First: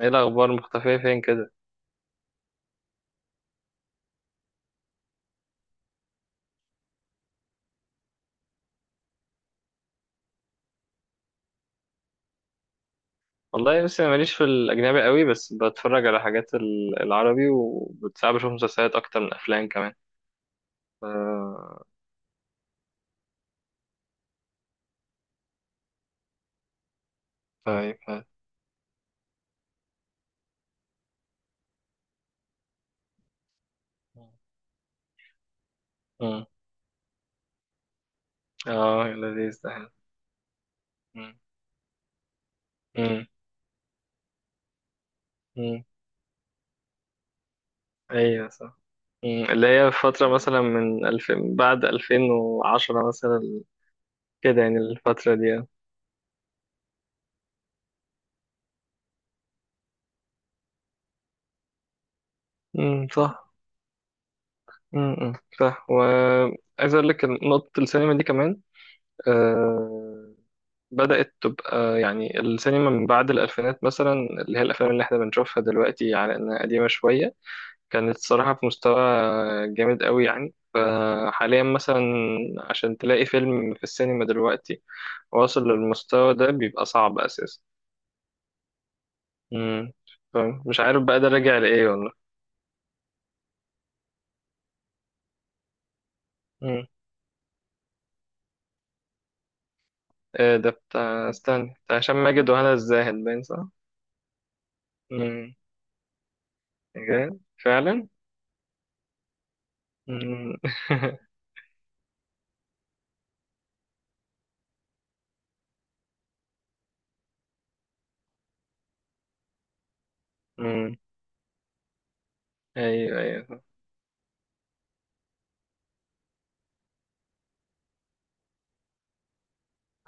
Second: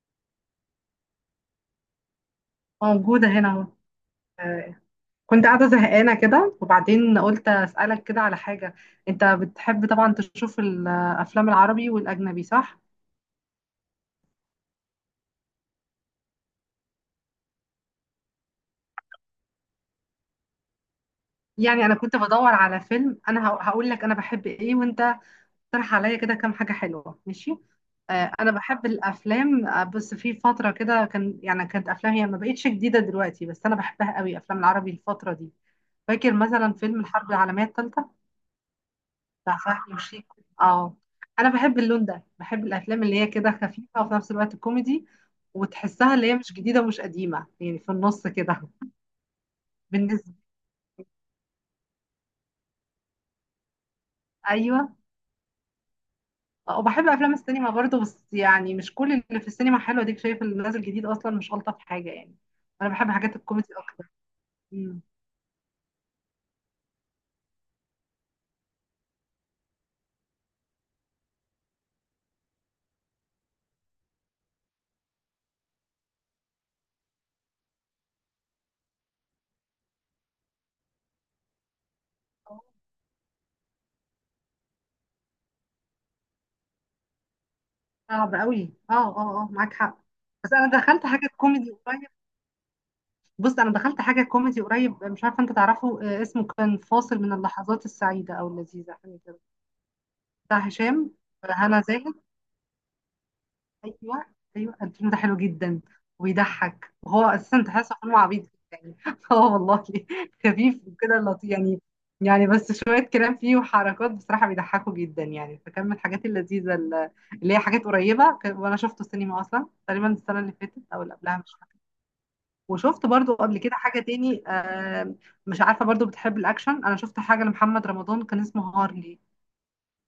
ايه الاخبار مختفيه فين كده. موجودة هنا اهو. آه، كنت قاعدة زهقانة كده، وبعدين قلت أسألك كده على حاجة. أنت بتحب طبعا تشوف الأفلام العربي والأجنبي صح؟ والله بس انا ماليش في الاجنبي قوي، بس بتفرج على حاجات العربي، وبتساعد بشوف مسلسلات اكتر من افلام كمان. ف يعني أنا كنت بدور على فيلم، أنا هقول لك أنا بحب إيه، وأنت اقترح عليا كده كام حاجة حلوة ماشي؟ طيب ف... أنا بحب الأفلام، بس في فترة كده كان يعني كانت أفلام هي ما بقتش جديدة دلوقتي، بس أنا بحبها قوي أفلام العربي الفترة دي. فاكر مم. مثلا فيلم الحرب العالمية الثالثة اه بتاع لذيذ، ده حلو. فهمي وشيك. اه مم. انا بحب اللون ده، بحب الافلام اللي مم. هي كده خفيفه وفي نفس الوقت كوميدي، مم. وتحسها اللي هي مش جديده ومش قديمه يعني في النص ايوه كده. صح. اللي هي فترة بالنسبه مثلا من 2000، بعد 2010 مثلا، كده يعني ايوه. الفترة دي. وبحب افلام السينما برضو، بس يعني مش كل اللي في السينما حلو، اديك شايف اللي نازل جديد اصلا مش الطف حاجه يعني. انا بحب حاجات صح. الكوميدي اكتر. مم. امم صح. وعايز أقول لك إن نقطة السينما دي كمان، آه، بدأت تبقى يعني السينما من بعد الألفينات مثلا، اللي هي الأفلام اللي احنا بنشوفها دلوقتي على إنها قديمة شوية، كانت صراحة في مستوى جامد قوي. يعني فحاليا مثلا عشان تلاقي فيلم في السينما دلوقتي واصل للمستوى ده بيبقى صعب أساسا. صعب قوي، اه اه اه معاك مم. حق. بس انا فمش عارف دخلت بقى ده حاجه راجع كوميدي لإيه قريب. والله. بص انا دخلت حاجه كوميدي قريب، مش عارفه انت تعرفه، اسمه كان مم. فاصل من اللحظات السعيده او اللذيذه حاجه كده. إيه بتاع ده هشام، بتاع، استنى، هنا بتاع زاهد. هشام ماجد وهنا الزاهد باين صح؟ ايوه. ايوه الفيلم ده حلو مم. جدا وبيضحك، وهو إيه؟ ده؟ اساسا تحسه فعلا؟ فيلم عبيط جدا يعني اه والله. مم. خفيف وكده لطيف يعني. يعني بس شويه كلام فيه وحركات بصراحه بيضحكوا جدا يعني، فكان من الحاجات اللذيذه اللي هي حاجات قريبه وانا شفته السينما اصلا تقريبا السنه اللي فاتت مم. او اللي قبلها مش فاكره. وشفت أيوه برضو قبل أيوه. كده حاجه تاني، مش عارفه برضو بتحب الاكشن، انا شفت حاجه لمحمد رمضان كان اسمه هارلي.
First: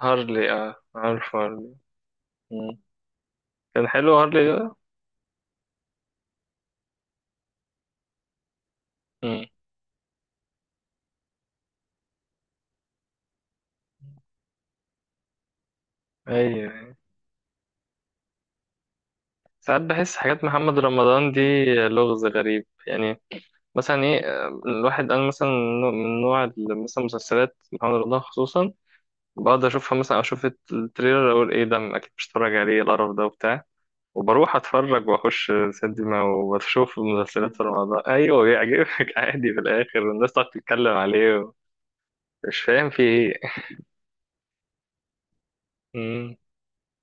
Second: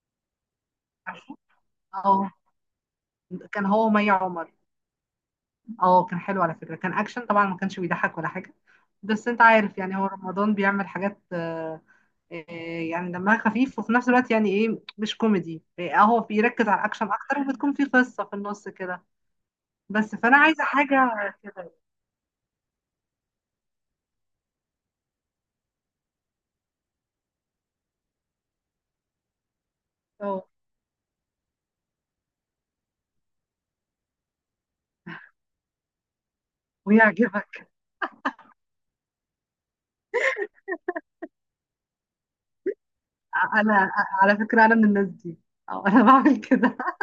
هارلي، اه عارف عارفه هارلي. اه. مم. كان هو كان ومي حلو هارلي عمر. ده. اه كان حلو على فكرة، كان اكشن طبعا ما كانش بيضحك ولا حاجة، بس انت مم. عارف يعني هو رمضان بيعمل حاجات آه، يعني دمها خفيف وفي نفس الوقت يعني ايه مش كوميدي، هو بيركز على ايوه. الاكشن اكتر وبتكون في قصة في النص كده. ساعات بس بحس فانا حاجات عايزة محمد رمضان حاجة دي كده. لغز غريب يعني. مثلا ايه، الواحد انا مثلا، من نوع مثلا مسلسلات محمد رمضان خصوصا، بقعد اشوفها، مثلا اه اشوف التريلر اقول ايه ده، اكيد مش هتفرج عليه القرف ده وبتاع، وبروح اتفرج واخش سينما وبشوف ويعجبك. مسلسلات في رمضان. ايوه بيعجبك، عادي في الاخر، والناس تقعد تتكلم عليه، مش فاهم في ايه. انا على فكرة انا من الناس دي. اه انا مم. بعمل كده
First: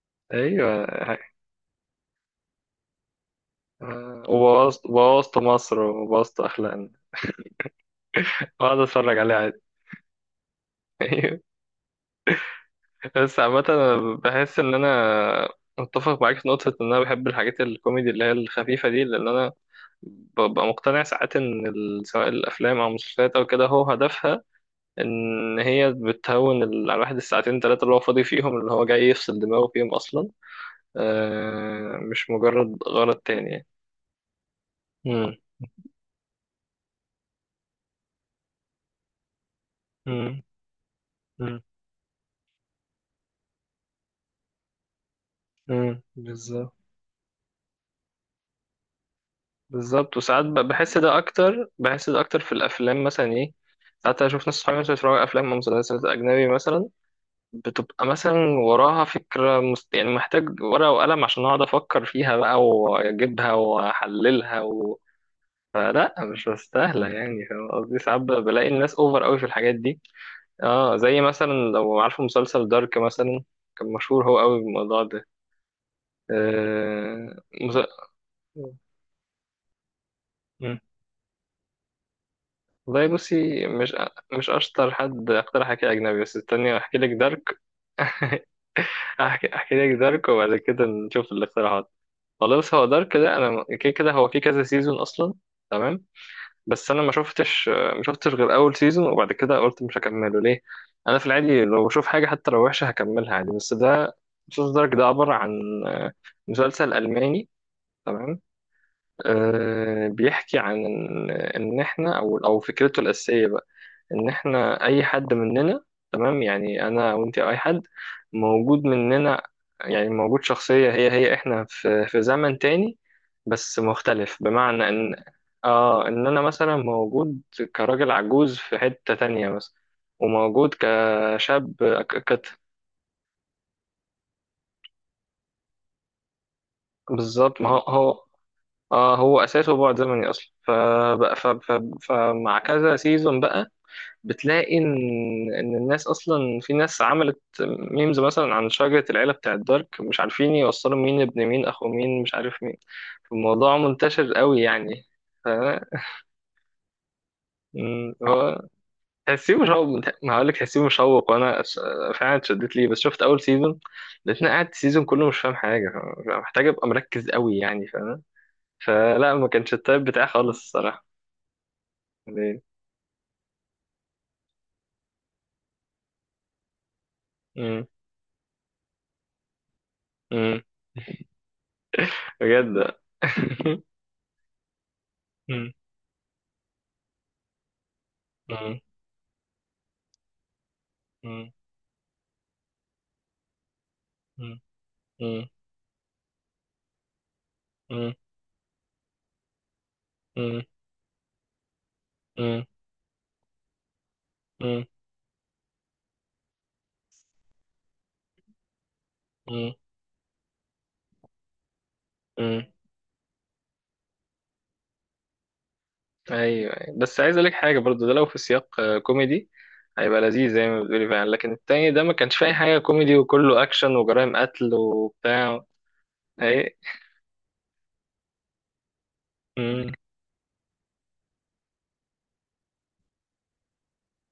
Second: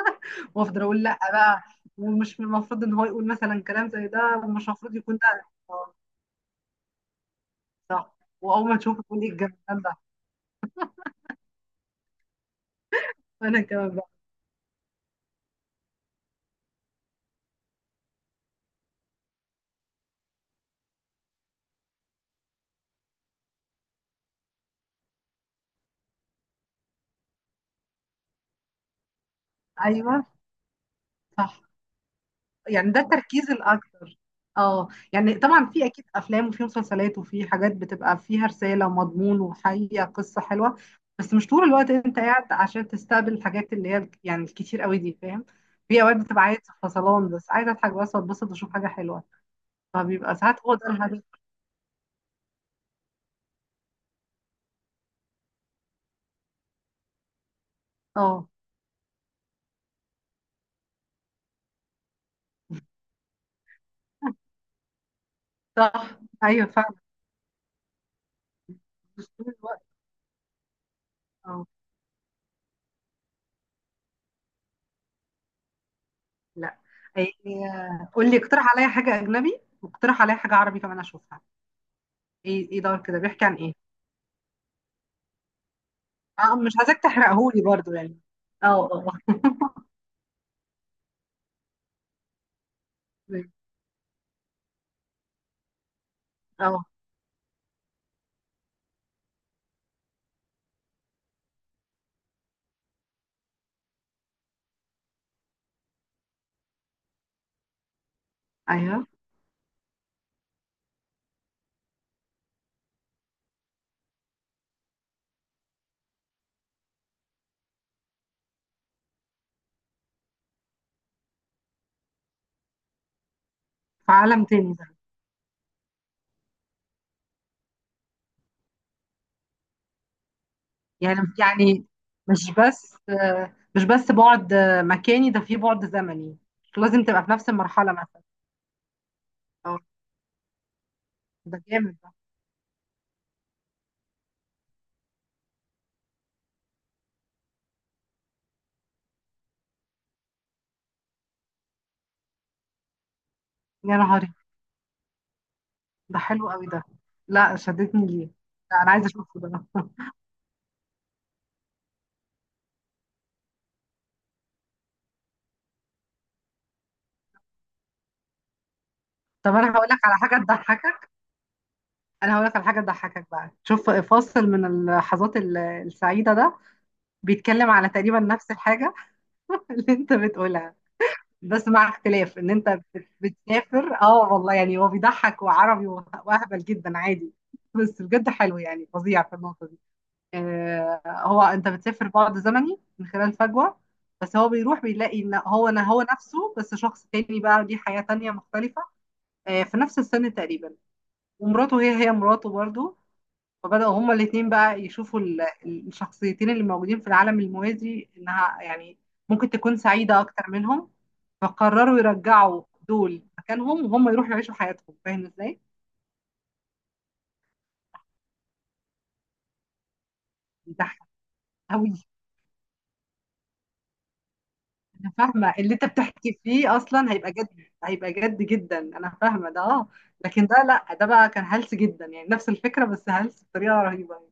وافضل ايوه. اقول لا بقى، ومش من المفروض ان هو يقول مثلا كلام زي ده، ومش وبوظت، المفروض يكون وبوظت ده مصر اه. وبوظت أخلاقنا، صح. واول ما وأقعد تشوفه أتفرج تقول ايه عليه عادي. الجمال ده. أيوة. بس وانا عامة كمان أنا بقى. بحس إن أنا متفق معاك في نقطة، إن أنا بحب الحاجات الكوميدي اللي هي الخفيفة دي، لأن أنا ببقى مقتنع ساعات إن سواء الأفلام أو المسلسلات أو كده هو هدفها إن هي بتهون على الواحد الساعتين تلاتة اللي هو فاضي فيهم، اللي هو جاي يفصل دماغه فيهم ايوه أصلا، صح، مش مجرد يعني ده غرض تاني التركيز يعني. الاكتر. اه مم. يعني طبعا في اكيد افلام وفي مسلسلات وفي حاجات بتبقى فيها رساله ومضمون وحقيقه قصه مم. حلوه، بس مش مم. طول الوقت انت قاعد عشان تستقبل الحاجات اللي هي يعني الكتير قوي دي فاهم. في اوقات بتبقى عايز بالظبط. فصلان، بس عايز اضحك بس واتبسط واشوف حاجه حلوه، بالظبط، فبيبقى وساعات ساعات هو ده بحس ده الهدف. اكتر، بحس ده اكتر في الافلام مثلا، ايه، ساعات اشوف ناس صحابي مثلا بيتفرجوا على افلام ومسلسلات اجنبي مثلا، بتبقى مثلا اه وراها فكره يعني محتاج ورقه وقلم عشان اقعد افكر فيها بقى واجيبها واحللها فلا صح مش ايوه فعلا، مستاهله يعني، فاهم قصدي؟ ساعات بلاقي الناس اوفر مش قوي في طول الحاجات الوقت. دي. اه، زي مثلا اه لو عارفه مسلسل دارك مثلا، كان مشهور هو قوي بالموضوع ده. لا آه... يعني، قول لي اقترح عليا حاجه اجنبي، واقترح عليا حاجه مس... عربي كمان اشوفها. ايه ايه دور والله كده بيحكي عن بصي، ايه؟ مش اشطر حد اقترح حكي اجنبي، بس اه مش استني احكي عايزاك لك دارك. تحرقهولي برضو يعني. اه اه احكي، احكي لك دارك وبعد كده نشوف الاقتراحات. خلاص، هو دارك ده اه انا كده كده هو في كذا سيزون اصلا، تمام، آه، بس انا ما شفتش غير اول سيزون، وبعد كده قلت مش هكمله ليه؟ انا في العادي لو بشوف حاجه حتى لو وحشه هكملها عادي، بس ده مسلسل دارك ده عباره عن مسلسل الماني، تمام؟ ايوه. أه بيحكي عن ان، إن احنا او فكرته الاساسيه ان احنا اي حد مننا، تمام، يعني انا وانت أو اي حد موجود مننا، يعني موجود شخصية هي هي احنا في زمن تاني، بس في مختلف، عالم تاني ده. بمعنى ان، اه ان انا مثلا موجود كراجل عجوز في حتة تانية مثلا، وموجود يعني كشاب، يعني ك- كت مش بس مش بس بعد مكاني ده في بعد زمني، مش لازم تبقى في نفس بالظبط. ما هو المرحلة مثلا. هو، اه هو اه اساسه بعد زمني اصلا، فبقى- ف ده ف جامد ده. فمع كذا سيزون بقى بتلاقي ان الناس اصلا، في ناس عملت ميمز مثلا عن شجرة العيلة بتاعت دارك، مش عارفين يوصلوا مين ابن مين، اخو مين، مش عارف مين. الموضوع يا منتشر نهاري، قوي يعني. ف ده حلو قوي ده. لا شدتني ليه، هو لا انا عايزه اشوفه تحسيه ده مشوق. ما هقول لك تحسيه مشوق، وانا فعلا اتشدت ليه، بس شفت اول سيزون لقيتني قاعد السيزون كله مش فاهم حاجة، محتاج ابقى مركز قوي يعني، فاهم؟ فلا، ما طب انا كانش هقول لك التايب على بتاعي حاجه خالص الصراحة. تضحكك. انا هقول لك ليه؟ على حاجه تضحكك بقى، شوف فاصل من اللحظات السعيده ده بيتكلم مم، على تقريبا نفس الحاجه اللي انت مم، بتقولها، بس مع اختلاف ان انت بجد. بتسافر اه والله، يعني هو بيضحك مم، وعربي واهبل جدا عادي، بس بجد حلو مم، يعني فظيع في النقطه دي. آه هو انت بتسافر بعد زمني من خلال فجوه، بس هو مم. بيروح بيلاقي ان مم. هو انا هو نفسه بس شخص تاني بقى ليه حياه مم. تانيه مختلفه، آه في نفس السن مم. تقريبا، ومراته هي هي مراته مم. برضو، فبدأوا هما الاتنين بقى مم. يشوفوا الشخصيتين اللي موجودين في العالم الموازي إنها يعني ممكن مم. تكون سعيدة أكتر منهم، فقرروا يرجعوا مم. دول مكانهم وهم يروحوا يعيشوا حياتهم فاهم ازاي؟ ايوه أيوة. بس عايز اقول لك حاجه برضو، ده لو في سياق كوميدي هيبقى لذيذ زي ما بيضحك بتقولي فعلا، لكن التاني أوي. ده ما كانش فيه اي حاجه كوميدي، وكله اكشن وجرائم قتل أنا فاهمة وبتاع. اللي أنت بتحكي فيه اي. أصلا هيبقى جد، هيبقى جد جدا، أنا فاهمة ده أه. مم. لكن ده لأ، ده بقى كان هلس جدا، يعني نفس الفكرة بس هلس بطريقة رهيبة.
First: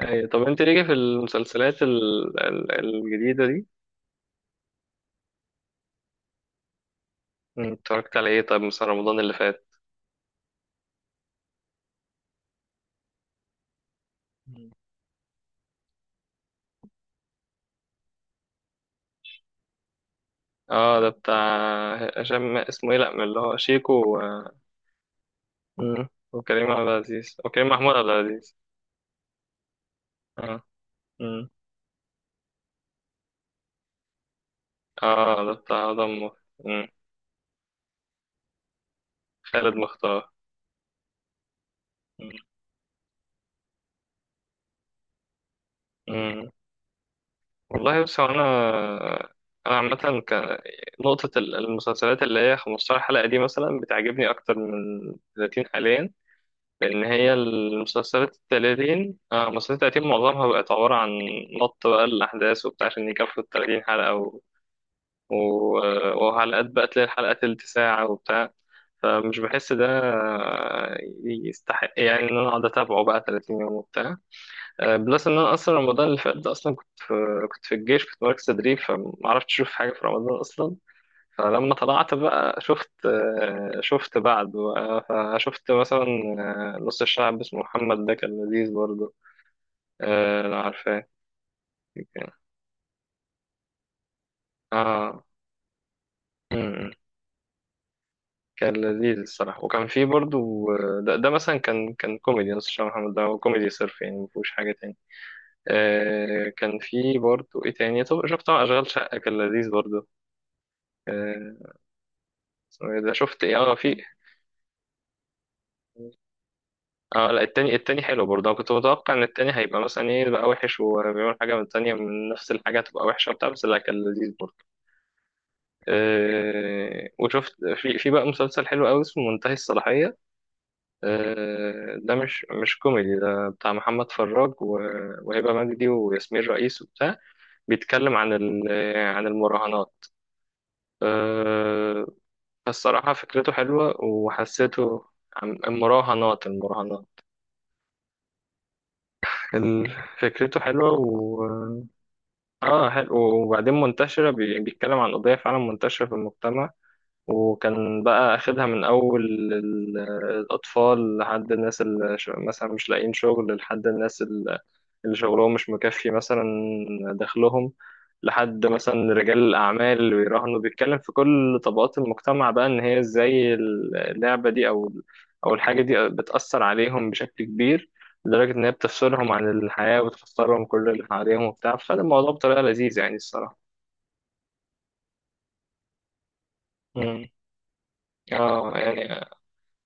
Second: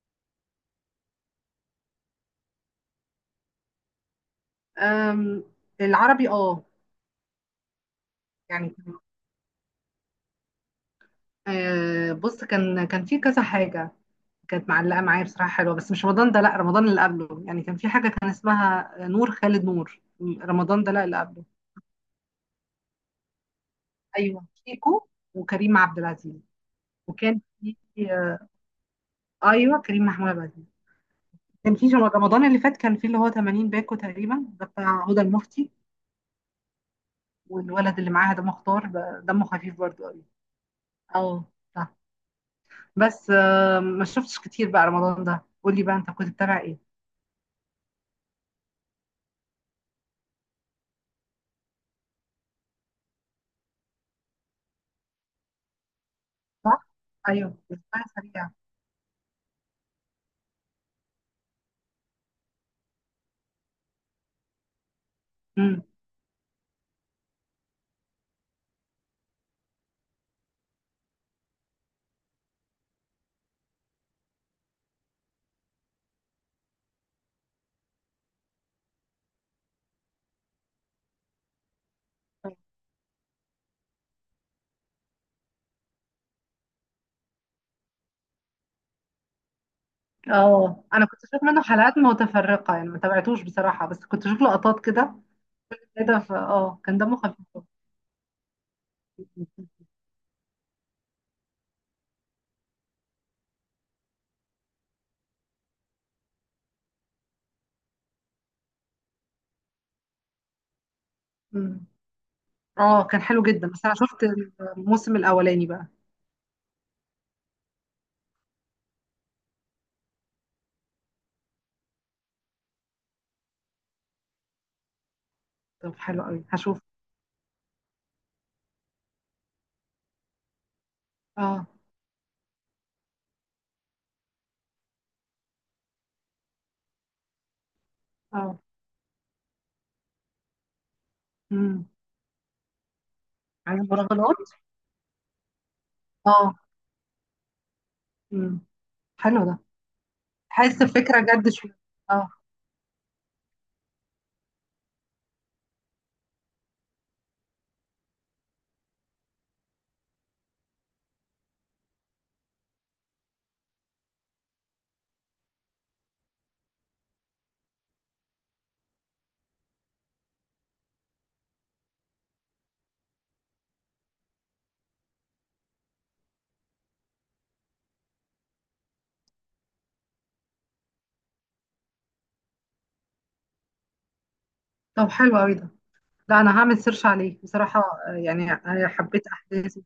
اي، طب انت ليه في المسلسلات الجديده دي أم. العربي أه. اتفرجت على ايه؟ طب يعني مثلا رمضان اللي فات. بص كان في كذا حاجة كانت مم. معلقة معايا بصراحة حلوة، بس مش رمضان ده، لا رمضان اللي قبله، يعني كان في حاجة كان اسمها نور خالد، نور رمضان ده اه لا ده اللي بتاع قبله. هشام، اسمه ايه، لا، من اللي هو شيكو أيوه شيكو وكريم عبد مم. العزيز. وكريم عبد العزيز، وكان وكريم في محمود عبد العزيز. أيوه كريم محمود عبد العزيز. اه. كان في رمضان اللي فات كان في اللي هو 80 باكو تقريبا ده بتاع هدى اه ده المفتي، بتاع آدم مم. والولد اللي معاها ده مختار ده دمه خالد خفيف برضه قوي. مختار. اه صح. مم. بس ما شفتش كتير بقى رمضان ده، قول لي بقى انت كنت مم. بتتابع ايه. والله بس هو انا، انا عامة كان نقطة المسلسلات اللي هي 15 حلقة دي مثلا بتعجبني أكتر من 30 حاليا، صح لأن هي ايوه، بتتابع المسلسلات ال سريع. 30، آه مسلسلات 30 معظمها بقت عبارة عن نط بقى الأحداث وبتاع عشان يكفوا ال 30 حلقة و... امم. وحلقات بقى تلاقي الحلقة تلت ساعة وبتاع، فمش بحس ده يستحق يعني إن أنا أقعد أتابعه بقى 30 يوم وبتاع. بلس ان انا اصلا رمضان اللي فات ده اصلا كنت في الجيش، كنت مركز تدريب، فما عرفتش اشوف حاجه في رمضان اصلا. فلما طلعت بقى شفت، شفت بعد بقى. فشفت مثلا نص الشعب اسمه محمد، ده كان لذيذ برضه، لو اه عارفاه. انا كنت بشوف منه حلقات كان- متفرقه، يعني ما تابعتوش بصراحه، بس كنت بشوف لقطات كده اه. كده، ف اه أمم. كان دمه خفيف. كان لذيذ الصراحه. وكان في برضه، ده مثلا كان، كوميدي. نص الشعب محمد ده هو كوميدي صرف يعني، ما فيهوش حاجه تاني. كان في برضه ايه تاني، طب شفت طبعا اشغال شقه، كان لذيذ برضه. آه، أمم. اه ده كان حلو شفت ايه؟ جدا، اه بس انا في. شفت الموسم الاولاني بقى. اه لا، التاني، التاني حلو برضه، انا كنت متوقع ان التاني هيبقى مثلا ايه بقى وحش، وبيعمل حاجه من التانيه من نفس الحاجه تبقى وحشه وبتاع، بس لا كان لذيذ برضه. طب حلو قوي هشوف. آه وشفت، في بقى مسلسل حلو قوي اسمه منتهي الصلاحيه، اه آه ده مش كوميدي، ده بتاع محمد فراج وهبه مجدي وياسمين رئيس وبتاع. بيتكلم عن اه. عن المراهنات، امم. آه. فالصراحه فكرته عايز حلوه، مراهنات. وحسيته، اه. المراهنات امم. حلو ده. ال- فكرته حاسس حلوة الفكره و، جد شويه. اه. اه حلو، وبعدين منتشرة، بيتكلم عن قضية فعلا منتشرة في المجتمع، وكان بقى أخدها من أول ال- الأطفال، لحد الناس اللي مثلا مش لاقيين شغل، لحد الناس اللي شغلهم مش مكفي مثلا دخلهم، لحد مثلا رجال الأعمال اللي بيراهنوا. بيتكلم في كل طبقات المجتمع بقى إن هي إزاي اللعبة دي أو الحاجة دي بتأثر عليهم بشكل كبير، لدرجة إن هي بتفصلهم عن الحياة وبتخسرهم كل اللي حواليهم وبتاع، فده الموضوع بطريقة لذيذة يعني الصراحة. طب حلو قوي ده. لا انا هعمل سيرش مم. عليه بصراحه. يعني اه يعني، حبيت احداثه،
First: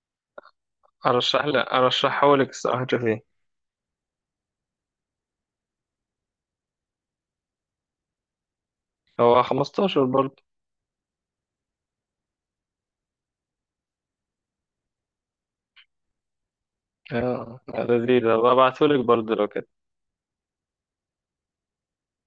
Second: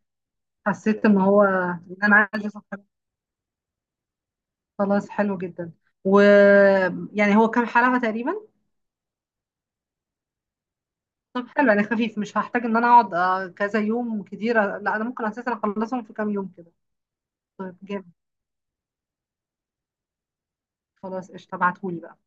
حسيت ان هو أرشح لك، ان انا أرشحه لك عايزه اشوف. الصراحة تشوفيه. خلاص حلو جدا. ويعني هو كام حلقة تقريبا. هو 15 برضه. طب حلو يعني خفيف، مش هحتاج ان انا اقعد كذا يوم كتير، لا انا ممكن اساسا اخلصهم في كام يوم كده. اه طيب جامد. لذيذ، هبقى أبعتهولك برضه لو كده. خلاص قشطة ابعتهولي بقى.